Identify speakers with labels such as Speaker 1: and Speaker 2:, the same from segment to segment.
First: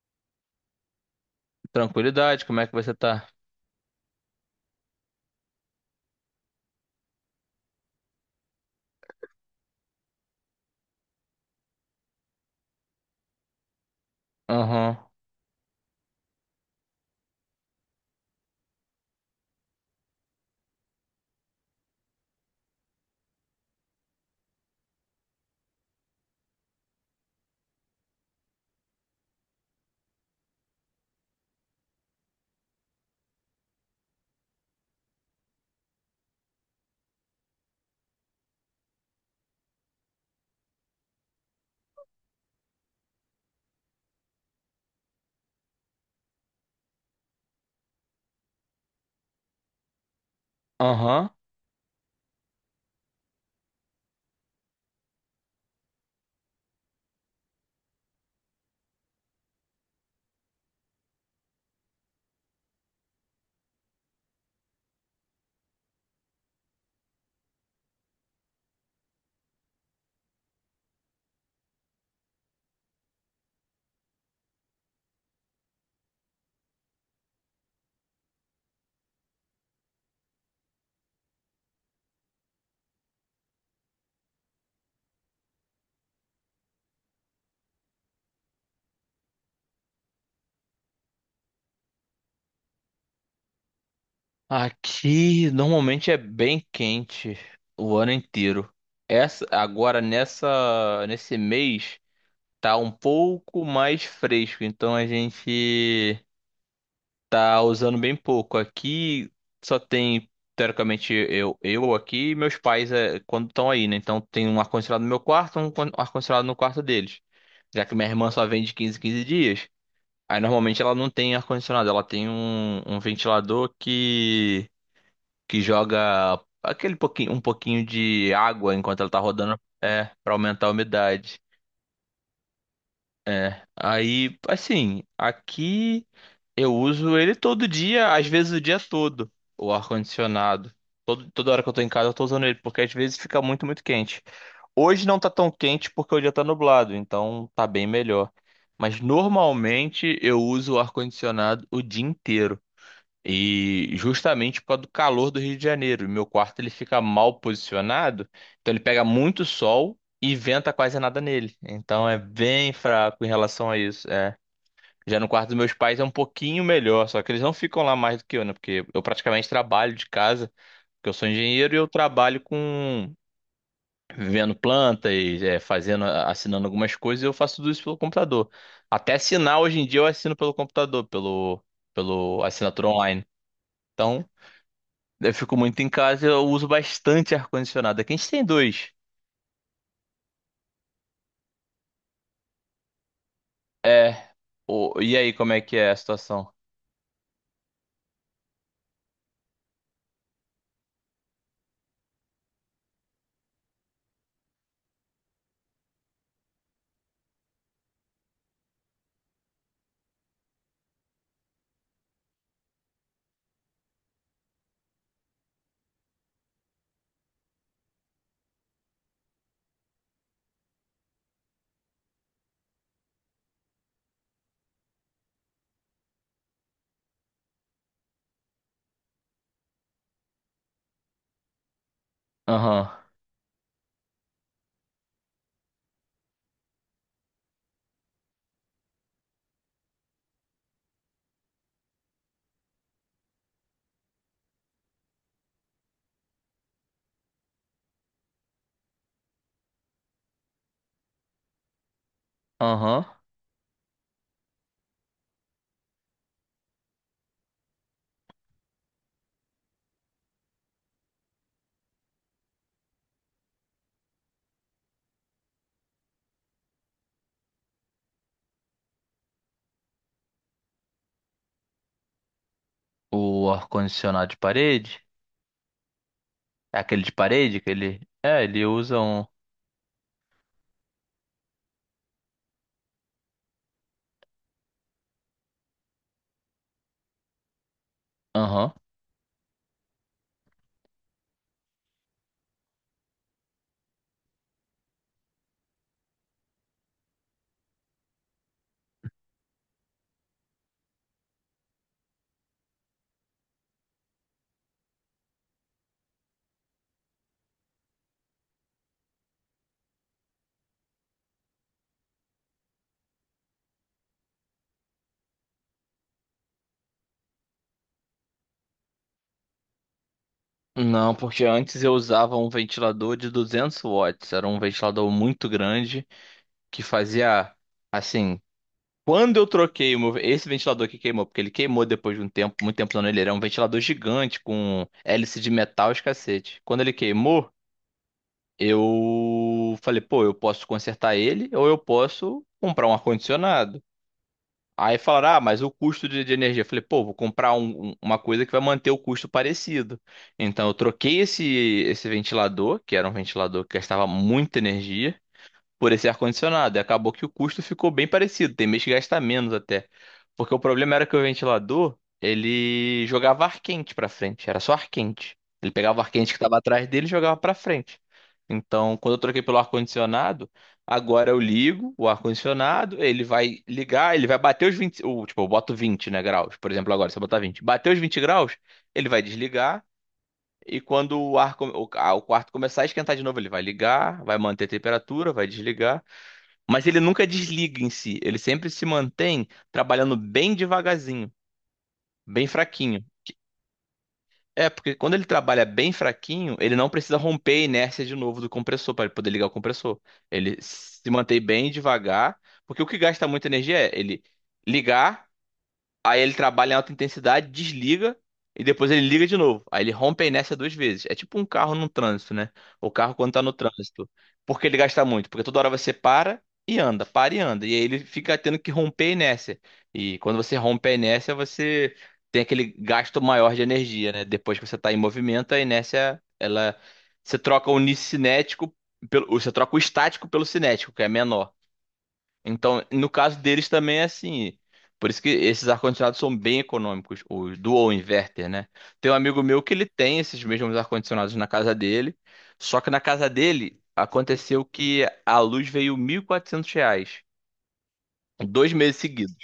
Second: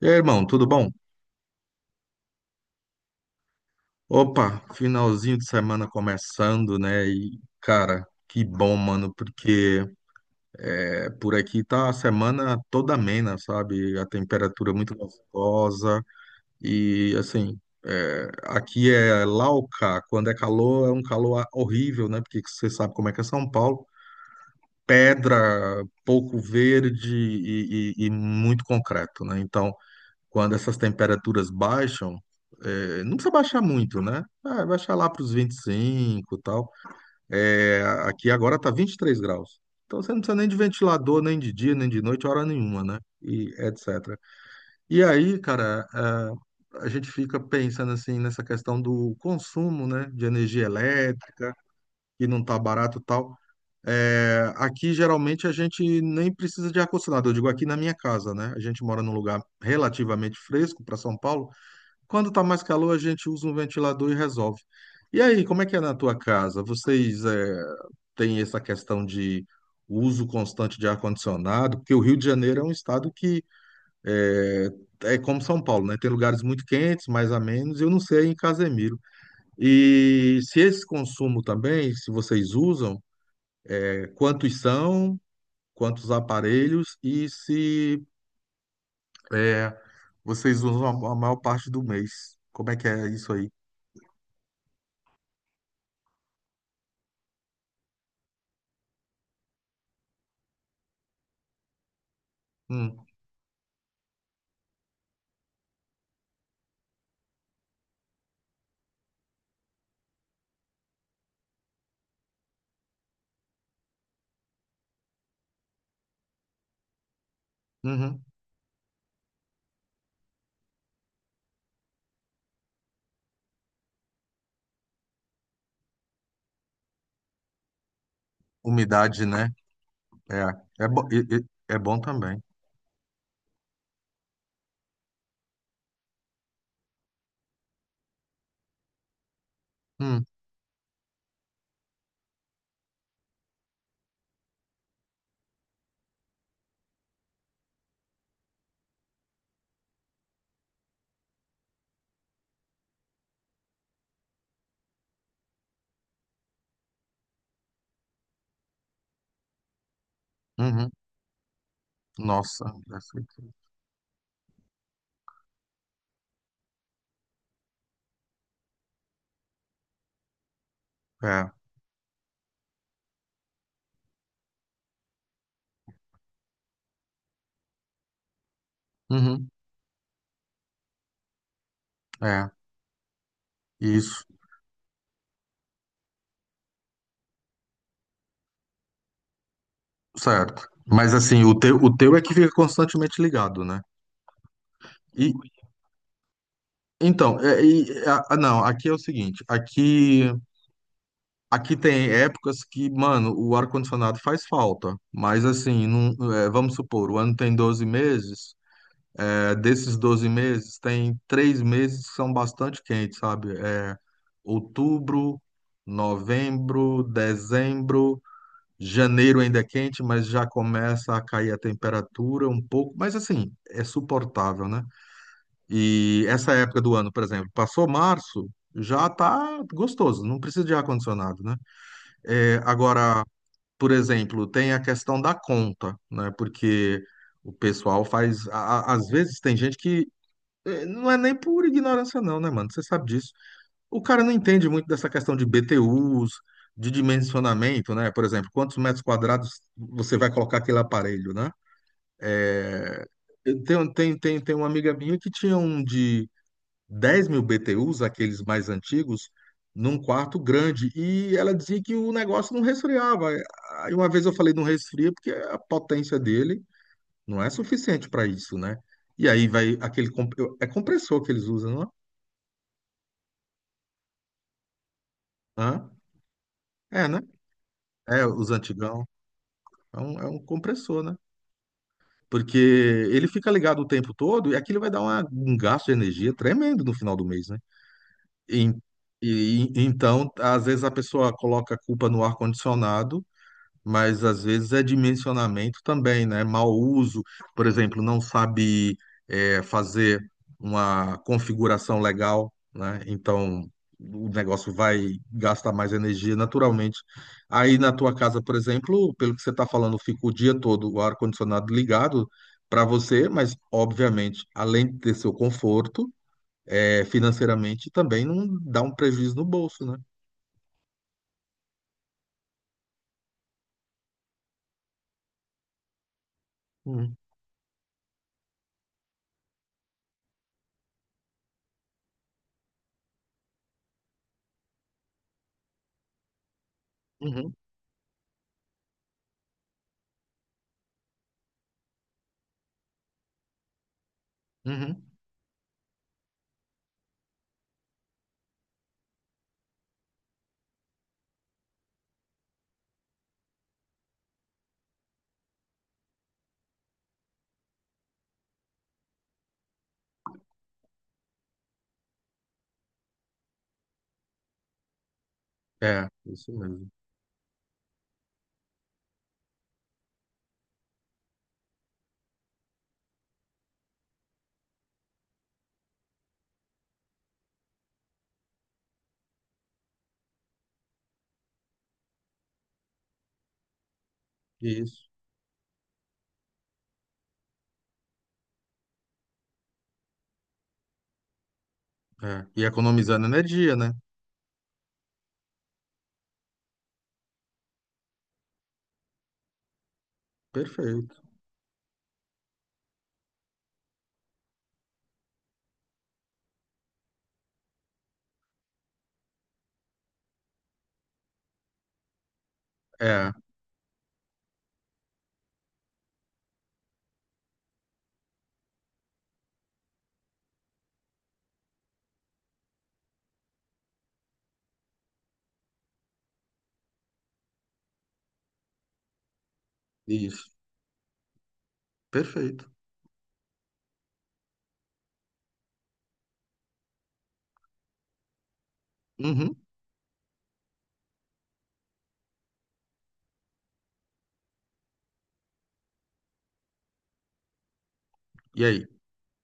Speaker 1: E aí, irmão, tudo bom?
Speaker 2: Tranquilidade, como é que você tá?
Speaker 1: Opa, finalzinho de semana começando, né? E, cara, que bom, mano, porque por aqui tá a semana toda amena, sabe? A temperatura muito
Speaker 2: Aham,
Speaker 1: gostosa e, assim, aqui é Lauca, quando é calor é um calor horrível, né? Porque você sabe como é que é São Paulo. Pedra, pouco verde e, e muito concreto, né? Então, quando essas temperaturas baixam, não precisa baixar muito, né? Ah, baixar lá para os 25 e cinco e tal. É, aqui agora tá 23 graus. Então você não precisa nem de ventilador, nem de dia, nem de noite, hora nenhuma, né? E etc. E aí, cara, a gente fica pensando assim nessa questão do consumo, né? De energia
Speaker 2: aham.
Speaker 1: elétrica, que não tá barato e tal. É, aqui geralmente a gente nem precisa de ar-condicionado. Eu digo aqui na minha casa, né? A gente mora num lugar relativamente fresco para São Paulo, quando tá mais calor, a gente usa um ventilador e resolve. E aí, como é que é na tua casa? Vocês têm essa questão de uso constante de ar-condicionado? Porque o Rio de Janeiro é um estado que eh, é, como São Paulo, né? Tem lugares muito quentes, mais a menos. Eu não sei em Casemiro. E se esse consumo também, se vocês usam, quantos são, quantos aparelhos e se eh, vocês usam a maior parte do mês? Como é que é isso aí?
Speaker 2: Aqui normalmente é bem quente o ano inteiro. Nesse mês tá um
Speaker 1: Hum,
Speaker 2: pouco mais fresco, então a gente tá usando bem pouco. Aqui só tem, teoricamente, eu aqui e meus pais é, quando estão aí, né? Então tem um ar-condicionado no meu quarto, ar-condicionado no quarto deles. Já que minha
Speaker 1: uhum.
Speaker 2: irmã só vem de 15 em 15 dias. Aí normalmente ela não tem ar-condicionado, ela tem um ventilador que joga um pouquinho de água enquanto ela tá
Speaker 1: Umidade, né?
Speaker 2: rodando, para aumentar a
Speaker 1: É, é, bo- e-
Speaker 2: umidade.
Speaker 1: e- é bom também.
Speaker 2: É. Aí, assim, aqui eu uso ele todo dia, às vezes o dia todo, o
Speaker 1: Hum,
Speaker 2: ar-condicionado. Toda hora que eu tô em casa eu tô usando ele, porque às vezes fica muito, muito quente. Hoje não tá tão quente porque o dia tá nublado, então tá bem melhor. Mas normalmente eu uso o ar-condicionado o dia inteiro. E justamente por causa do calor do Rio de Janeiro. E meu quarto ele fica mal posicionado, então ele pega muito sol e venta
Speaker 1: uhum.
Speaker 2: quase nada nele. Então é
Speaker 1: Nossa,
Speaker 2: bem
Speaker 1: deve ser.
Speaker 2: fraco em relação a isso. Já no quarto dos meus pais é um pouquinho melhor, só que eles não ficam lá mais do que eu, né? Porque eu praticamente trabalho de casa, porque eu sou
Speaker 1: é,
Speaker 2: engenheiro e eu trabalho com vendo plantas, fazendo, assinando algumas coisas, e eu faço tudo isso pelo computador. Até
Speaker 1: uhum,
Speaker 2: assinar hoje em dia eu assino pelo computador, pelo
Speaker 1: é,
Speaker 2: assinatura online.
Speaker 1: isso,
Speaker 2: Então, eu fico muito em casa, eu uso bastante ar-condicionado. Aqui a gente tem dois.
Speaker 1: certo. Mas assim, o teu é que fica constantemente ligado, né?
Speaker 2: É. E
Speaker 1: E
Speaker 2: aí, como é que é a situação?
Speaker 1: então, não, aqui é o seguinte, aqui tem épocas que, mano, o ar-condicionado faz falta, mas assim, não, é, vamos supor, o ano tem 12 meses. É, desses 12 meses, tem 3 meses que são bastante quentes, sabe? É outubro, novembro, dezembro, janeiro ainda é quente, mas já começa a cair a temperatura um pouco, mas assim, é suportável, né? E essa época do ano, por exemplo, passou março, já tá gostoso, não precisa de ar-condicionado, né? É,
Speaker 2: Aham.
Speaker 1: agora, por exemplo, tem a questão da conta, né? Porque o pessoal faz. Às vezes tem gente que não é nem por ignorância, não, né, mano? Você sabe disso. O cara não entende muito dessa questão de BTUs, de dimensionamento, né? Por exemplo, quantos metros quadrados você vai colocar aquele aparelho, né? É,
Speaker 2: Aham.
Speaker 1: Eu tenho- Tem, tem, tem, uma amiga minha que tinha um de 10.000 BTUs, aqueles mais antigos, num quarto grande. E ela dizia que o negócio não resfriava. Aí uma vez eu falei, não resfria porque a potência dele não é suficiente para isso, né? E aí vai aquele. É compressor que eles usam, não é?
Speaker 2: O ar-condicionado de parede?
Speaker 1: Hã?
Speaker 2: É aquele
Speaker 1: É,
Speaker 2: de
Speaker 1: né?
Speaker 2: parede que ele.
Speaker 1: É,
Speaker 2: É,
Speaker 1: os
Speaker 2: ele usa
Speaker 1: antigão.
Speaker 2: um.
Speaker 1: É um compressor, né? Porque ele fica ligado o tempo todo e aquilo vai dar um gasto de energia tremendo no final do mês, né? E,
Speaker 2: Aham.
Speaker 1: então, às vezes a pessoa coloca a culpa no ar-condicionado, mas às vezes é dimensionamento também, né? Mau uso, por exemplo, não sabe fazer uma configuração legal, né? Então o negócio vai gastar mais energia naturalmente. Aí na tua casa, por exemplo, pelo que você está falando, fica o dia todo o ar-condicionado ligado para você, mas obviamente, além de ter seu conforto, financeiramente também não dá um prejuízo no bolso, né?
Speaker 2: Não, porque antes eu usava um ventilador de 200 watts. Era um ventilador muito grande que
Speaker 1: Uhum,
Speaker 2: fazia, assim. Quando eu troquei esse ventilador que queimou, porque ele queimou depois de um tempo, muito tempo usando ele, era um ventilador gigante com hélice de metal e os cacete. Quando ele queimou,
Speaker 1: uhum,
Speaker 2: eu falei, pô, eu posso consertar ele ou eu posso comprar um ar-condicionado. Aí
Speaker 1: uhum.
Speaker 2: falaram, ah, mas o custo de energia. Eu falei, pô, vou comprar uma coisa que vai manter o custo parecido. Então eu troquei esse ventilador, que era um ventilador que gastava muita energia por esse ar-condicionado. E acabou que o custo ficou bem parecido. Tem mês que gasta menos até. Porque o problema era que o ventilador, ele jogava ar quente pra frente. Era só ar quente. Ele pegava o
Speaker 1: É,
Speaker 2: ar quente que
Speaker 1: isso
Speaker 2: estava atrás
Speaker 1: mesmo.
Speaker 2: dele e jogava pra frente. Então, quando eu troquei pelo ar-condicionado, agora eu ligo o ar-condicionado, ele vai ligar, ele vai bater os vinte, tipo, eu boto 20, né, graus, por exemplo, agora, se eu botar 20 bater os 20 graus, ele vai desligar, e quando o ar, o quarto começar a esquentar de novo, ele vai ligar, vai manter a
Speaker 1: Isso.
Speaker 2: temperatura, vai desligar, mas ele nunca desliga em si, ele sempre se mantém trabalhando bem devagarzinho,
Speaker 1: É,
Speaker 2: bem
Speaker 1: e
Speaker 2: fraquinho.
Speaker 1: economizando energia, né?
Speaker 2: É, porque quando ele trabalha bem fraquinho, ele não precisa romper a inércia de novo do compressor para poder ligar o compressor. Ele se
Speaker 1: Perfeito.
Speaker 2: mantém bem devagar, porque o que gasta muita energia é ele ligar. Aí ele trabalha em alta intensidade, desliga e depois ele liga de novo. Aí ele rompe a inércia duas vezes. É tipo um carro no trânsito, né? O carro
Speaker 1: É,
Speaker 2: quando tá no trânsito. Por que ele gasta muito? Porque toda hora você para e anda, para e anda. E aí ele fica tendo que romper a inércia. E quando você rompe a inércia, você tem aquele gasto maior de energia, né? Depois que você tá em movimento, a inércia, ela. Você troca o cinético pelo. Você troca o estático pelo
Speaker 1: isso.
Speaker 2: cinético, que é menor.
Speaker 1: Perfeito.
Speaker 2: Então, no caso deles também é assim. Por isso que esses ar-condicionados são bem econômicos, os dual inverter, né? Tem um amigo
Speaker 1: Uhum.
Speaker 2: meu que ele tem esses mesmos ar-condicionados na casa dele, só que na casa dele aconteceu que a luz veio R$ 1.400,
Speaker 1: E
Speaker 2: dois
Speaker 1: aí?
Speaker 2: meses seguidos,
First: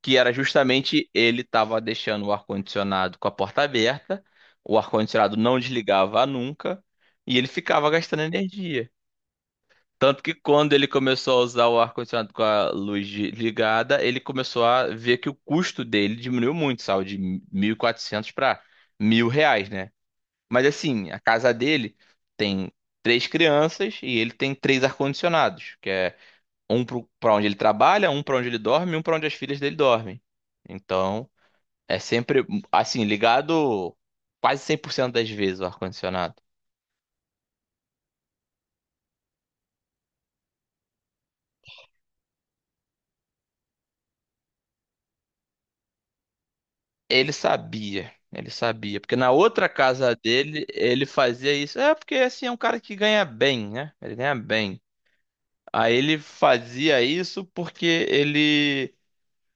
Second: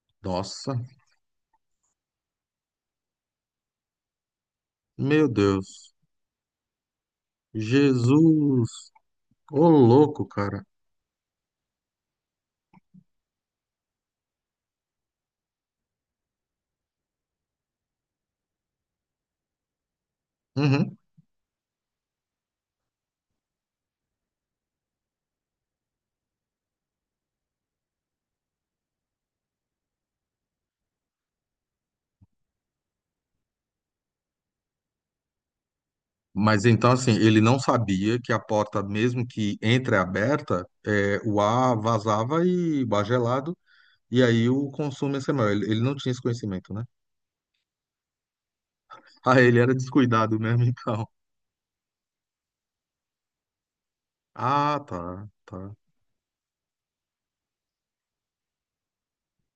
Speaker 2: que era
Speaker 1: Nossa,
Speaker 2: justamente ele estava deixando o ar-condicionado com a porta aberta, o
Speaker 1: meu
Speaker 2: ar-condicionado não
Speaker 1: Deus.
Speaker 2: desligava nunca, e ele ficava gastando energia.
Speaker 1: Jesus. Ô,
Speaker 2: Tanto
Speaker 1: louco,
Speaker 2: que
Speaker 1: cara.
Speaker 2: quando ele começou a usar o ar-condicionado com a luz ligada, ele começou a ver que o custo dele diminuiu muito, saiu de 1.400 para R$ 1.000, né? Mas
Speaker 1: Uhum.
Speaker 2: assim, a casa dele tem três crianças e ele tem três ar-condicionados, que é um para onde ele trabalha, um para onde ele dorme e um para onde as filhas dele dormem. Então, é sempre, assim, ligado quase 100% das vezes o ar-condicionado.
Speaker 1: Mas então, assim, ele não sabia que a porta, mesmo que entreaberta, o ar vazava e o ar gelado, e aí o consumo ia ser maior. Ele não tinha esse conhecimento, né?
Speaker 2: Ele sabia, porque na
Speaker 1: Ah, ele
Speaker 2: outra
Speaker 1: era
Speaker 2: casa
Speaker 1: descuidado mesmo,
Speaker 2: dele ele
Speaker 1: então.
Speaker 2: fazia isso. É porque assim é um cara que ganha bem, né? Ele ganha
Speaker 1: Ah,
Speaker 2: bem.
Speaker 1: tá, tá.
Speaker 2: Aí ele fazia isso porque ele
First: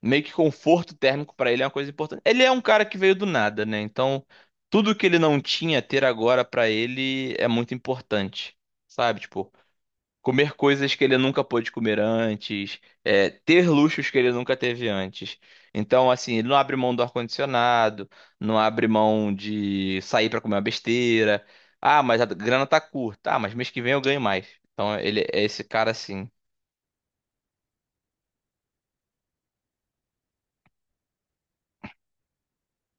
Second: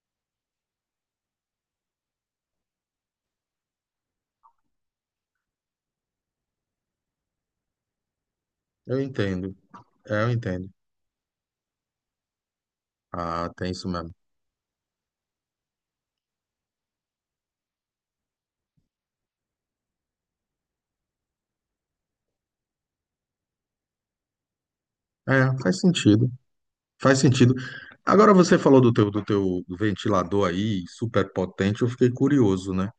Speaker 2: meio que conforto térmico pra ele é uma coisa importante. Ele é um cara que veio do nada, né? Então tudo que ele não tinha ter agora pra ele é muito importante,
Speaker 1: Eu
Speaker 2: sabe? Tipo,
Speaker 1: entendo. É, eu
Speaker 2: comer
Speaker 1: entendo.
Speaker 2: coisas que ele nunca pôde comer antes,
Speaker 1: Ah,
Speaker 2: ter
Speaker 1: tem isso
Speaker 2: luxos
Speaker 1: mesmo.
Speaker 2: que ele nunca teve antes. Então, assim, ele não abre mão do ar-condicionado, não abre mão de sair para comer uma besteira. Ah, mas a grana tá curta. Ah, mas mês que vem eu ganho mais. Então, ele é
Speaker 1: É,
Speaker 2: esse
Speaker 1: faz
Speaker 2: cara
Speaker 1: sentido.
Speaker 2: assim.
Speaker 1: Faz sentido. Agora você falou do teu, ventilador aí, super potente, eu fiquei curioso, né?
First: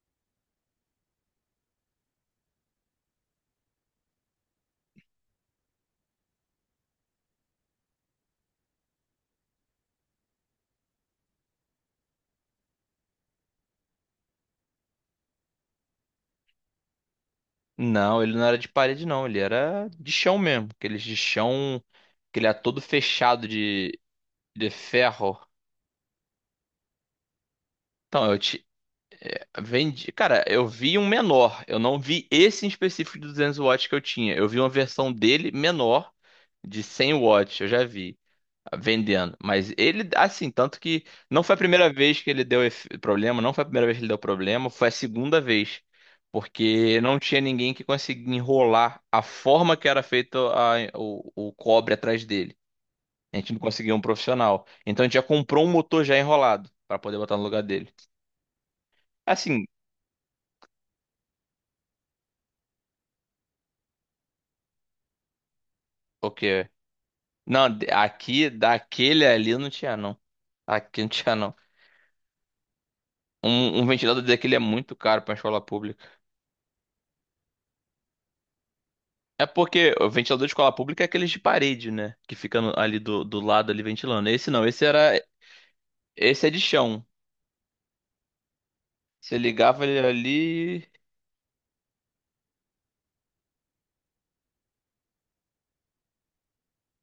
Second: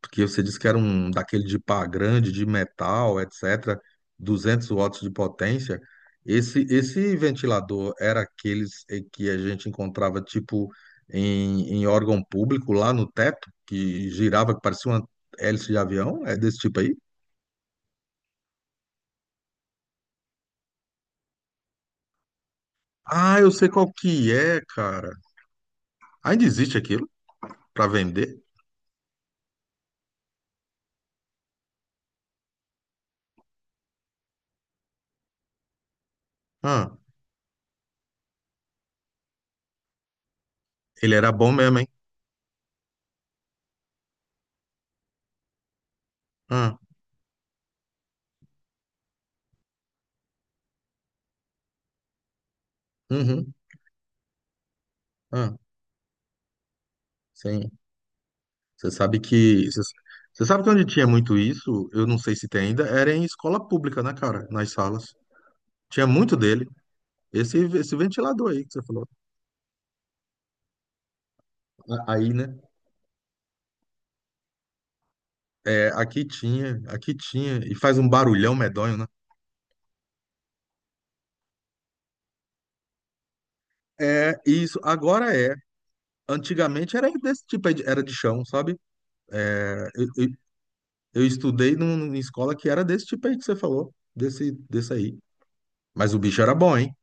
Speaker 1: Porque você disse que era um daquele de pá grande, de metal, etc., 200 watts de potência. Esse ventilador era aqueles que a gente encontrava, tipo, em órgão público, lá no teto, que girava, que parecia uma hélice de avião? É desse tipo aí?
Speaker 2: Não, ele não era de parede, não. Ele era de chão mesmo. Aqueles de chão, que ele era todo
Speaker 1: Ah,
Speaker 2: fechado
Speaker 1: eu sei qual
Speaker 2: de,
Speaker 1: que é,
Speaker 2: de
Speaker 1: cara.
Speaker 2: ferro.
Speaker 1: Ainda existe aquilo para
Speaker 2: Então,
Speaker 1: vender?
Speaker 2: vendi, cara, eu vi um menor. Eu não vi esse em específico de 200 watts que eu tinha. Eu vi uma versão dele menor, de 100 watts, eu já vi vendendo. Mas ele, assim, tanto que
Speaker 1: Ele era
Speaker 2: não
Speaker 1: bom
Speaker 2: foi a
Speaker 1: mesmo, hein?
Speaker 2: primeira vez que ele deu problema, não foi a primeira vez que ele deu problema, foi a segunda vez.
Speaker 1: Ah,
Speaker 2: Porque não tinha ninguém que conseguia enrolar a forma que era feito o cobre atrás dele. A gente
Speaker 1: uhum,
Speaker 2: não conseguia um profissional. Então a gente já
Speaker 1: ah,
Speaker 2: comprou um motor já enrolado para poder botar no lugar
Speaker 1: sim.
Speaker 2: dele.
Speaker 1: Você sabe que.
Speaker 2: Assim,
Speaker 1: Você você sabe que onde tinha muito isso, eu não sei se tem ainda, era em escola pública, né, cara? Nas salas. Tinha muito
Speaker 2: ok.
Speaker 1: dele. Esse,
Speaker 2: Não,
Speaker 1: esse
Speaker 2: aqui,
Speaker 1: ventilador aí que você falou.
Speaker 2: daquele ali não tinha, não. Aqui não tinha, não.
Speaker 1: Aí, né?
Speaker 2: Um ventilador daquele é muito caro pra escola
Speaker 1: É,
Speaker 2: pública.
Speaker 1: aqui tinha, aqui tinha. E faz um barulhão medonho, né?
Speaker 2: É porque o ventilador de escola pública é aqueles de parede, né? Que fica ali do lado ali ventilando.
Speaker 1: É,
Speaker 2: Esse não,
Speaker 1: isso.
Speaker 2: esse era.
Speaker 1: Agora é.
Speaker 2: Esse é de
Speaker 1: Antigamente
Speaker 2: chão.
Speaker 1: era desse tipo aí, era de chão, sabe?
Speaker 2: Você ligava ele
Speaker 1: Eu, eu,
Speaker 2: ali.
Speaker 1: eu estudei numa escola que era desse tipo aí que você falou. Desse aí. Mas o bicho era bom, hein?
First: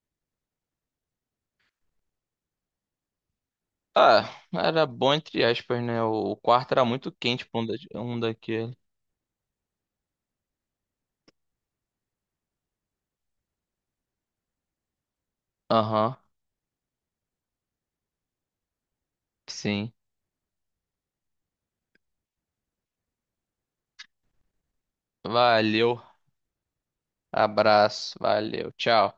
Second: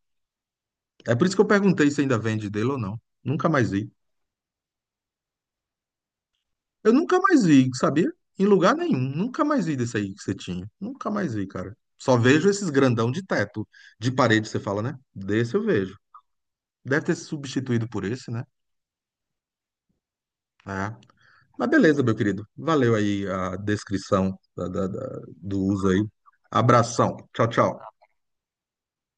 Speaker 1: É por isso que eu perguntei se ainda vende dele ou não. Nunca mais vi.
Speaker 2: Ah, era bom entre aspas, né? O quarto era
Speaker 1: Eu
Speaker 2: muito
Speaker 1: nunca mais
Speaker 2: quente pra
Speaker 1: vi, sabia?
Speaker 2: um
Speaker 1: Em lugar
Speaker 2: daquele.
Speaker 1: nenhum. Nunca mais vi desse aí que você tinha. Nunca mais vi, cara. Só vejo esses grandão de teto, de parede, você fala, né? Desse eu vejo.
Speaker 2: Aham,
Speaker 1: Deve ter se substituído por esse, né?
Speaker 2: sim.
Speaker 1: É. Mas beleza, meu querido. Valeu aí a descrição do uso
Speaker 2: Valeu.
Speaker 1: aí. Abração. Tchau, tchau.
Speaker 2: Abraço. Valeu. Tchau.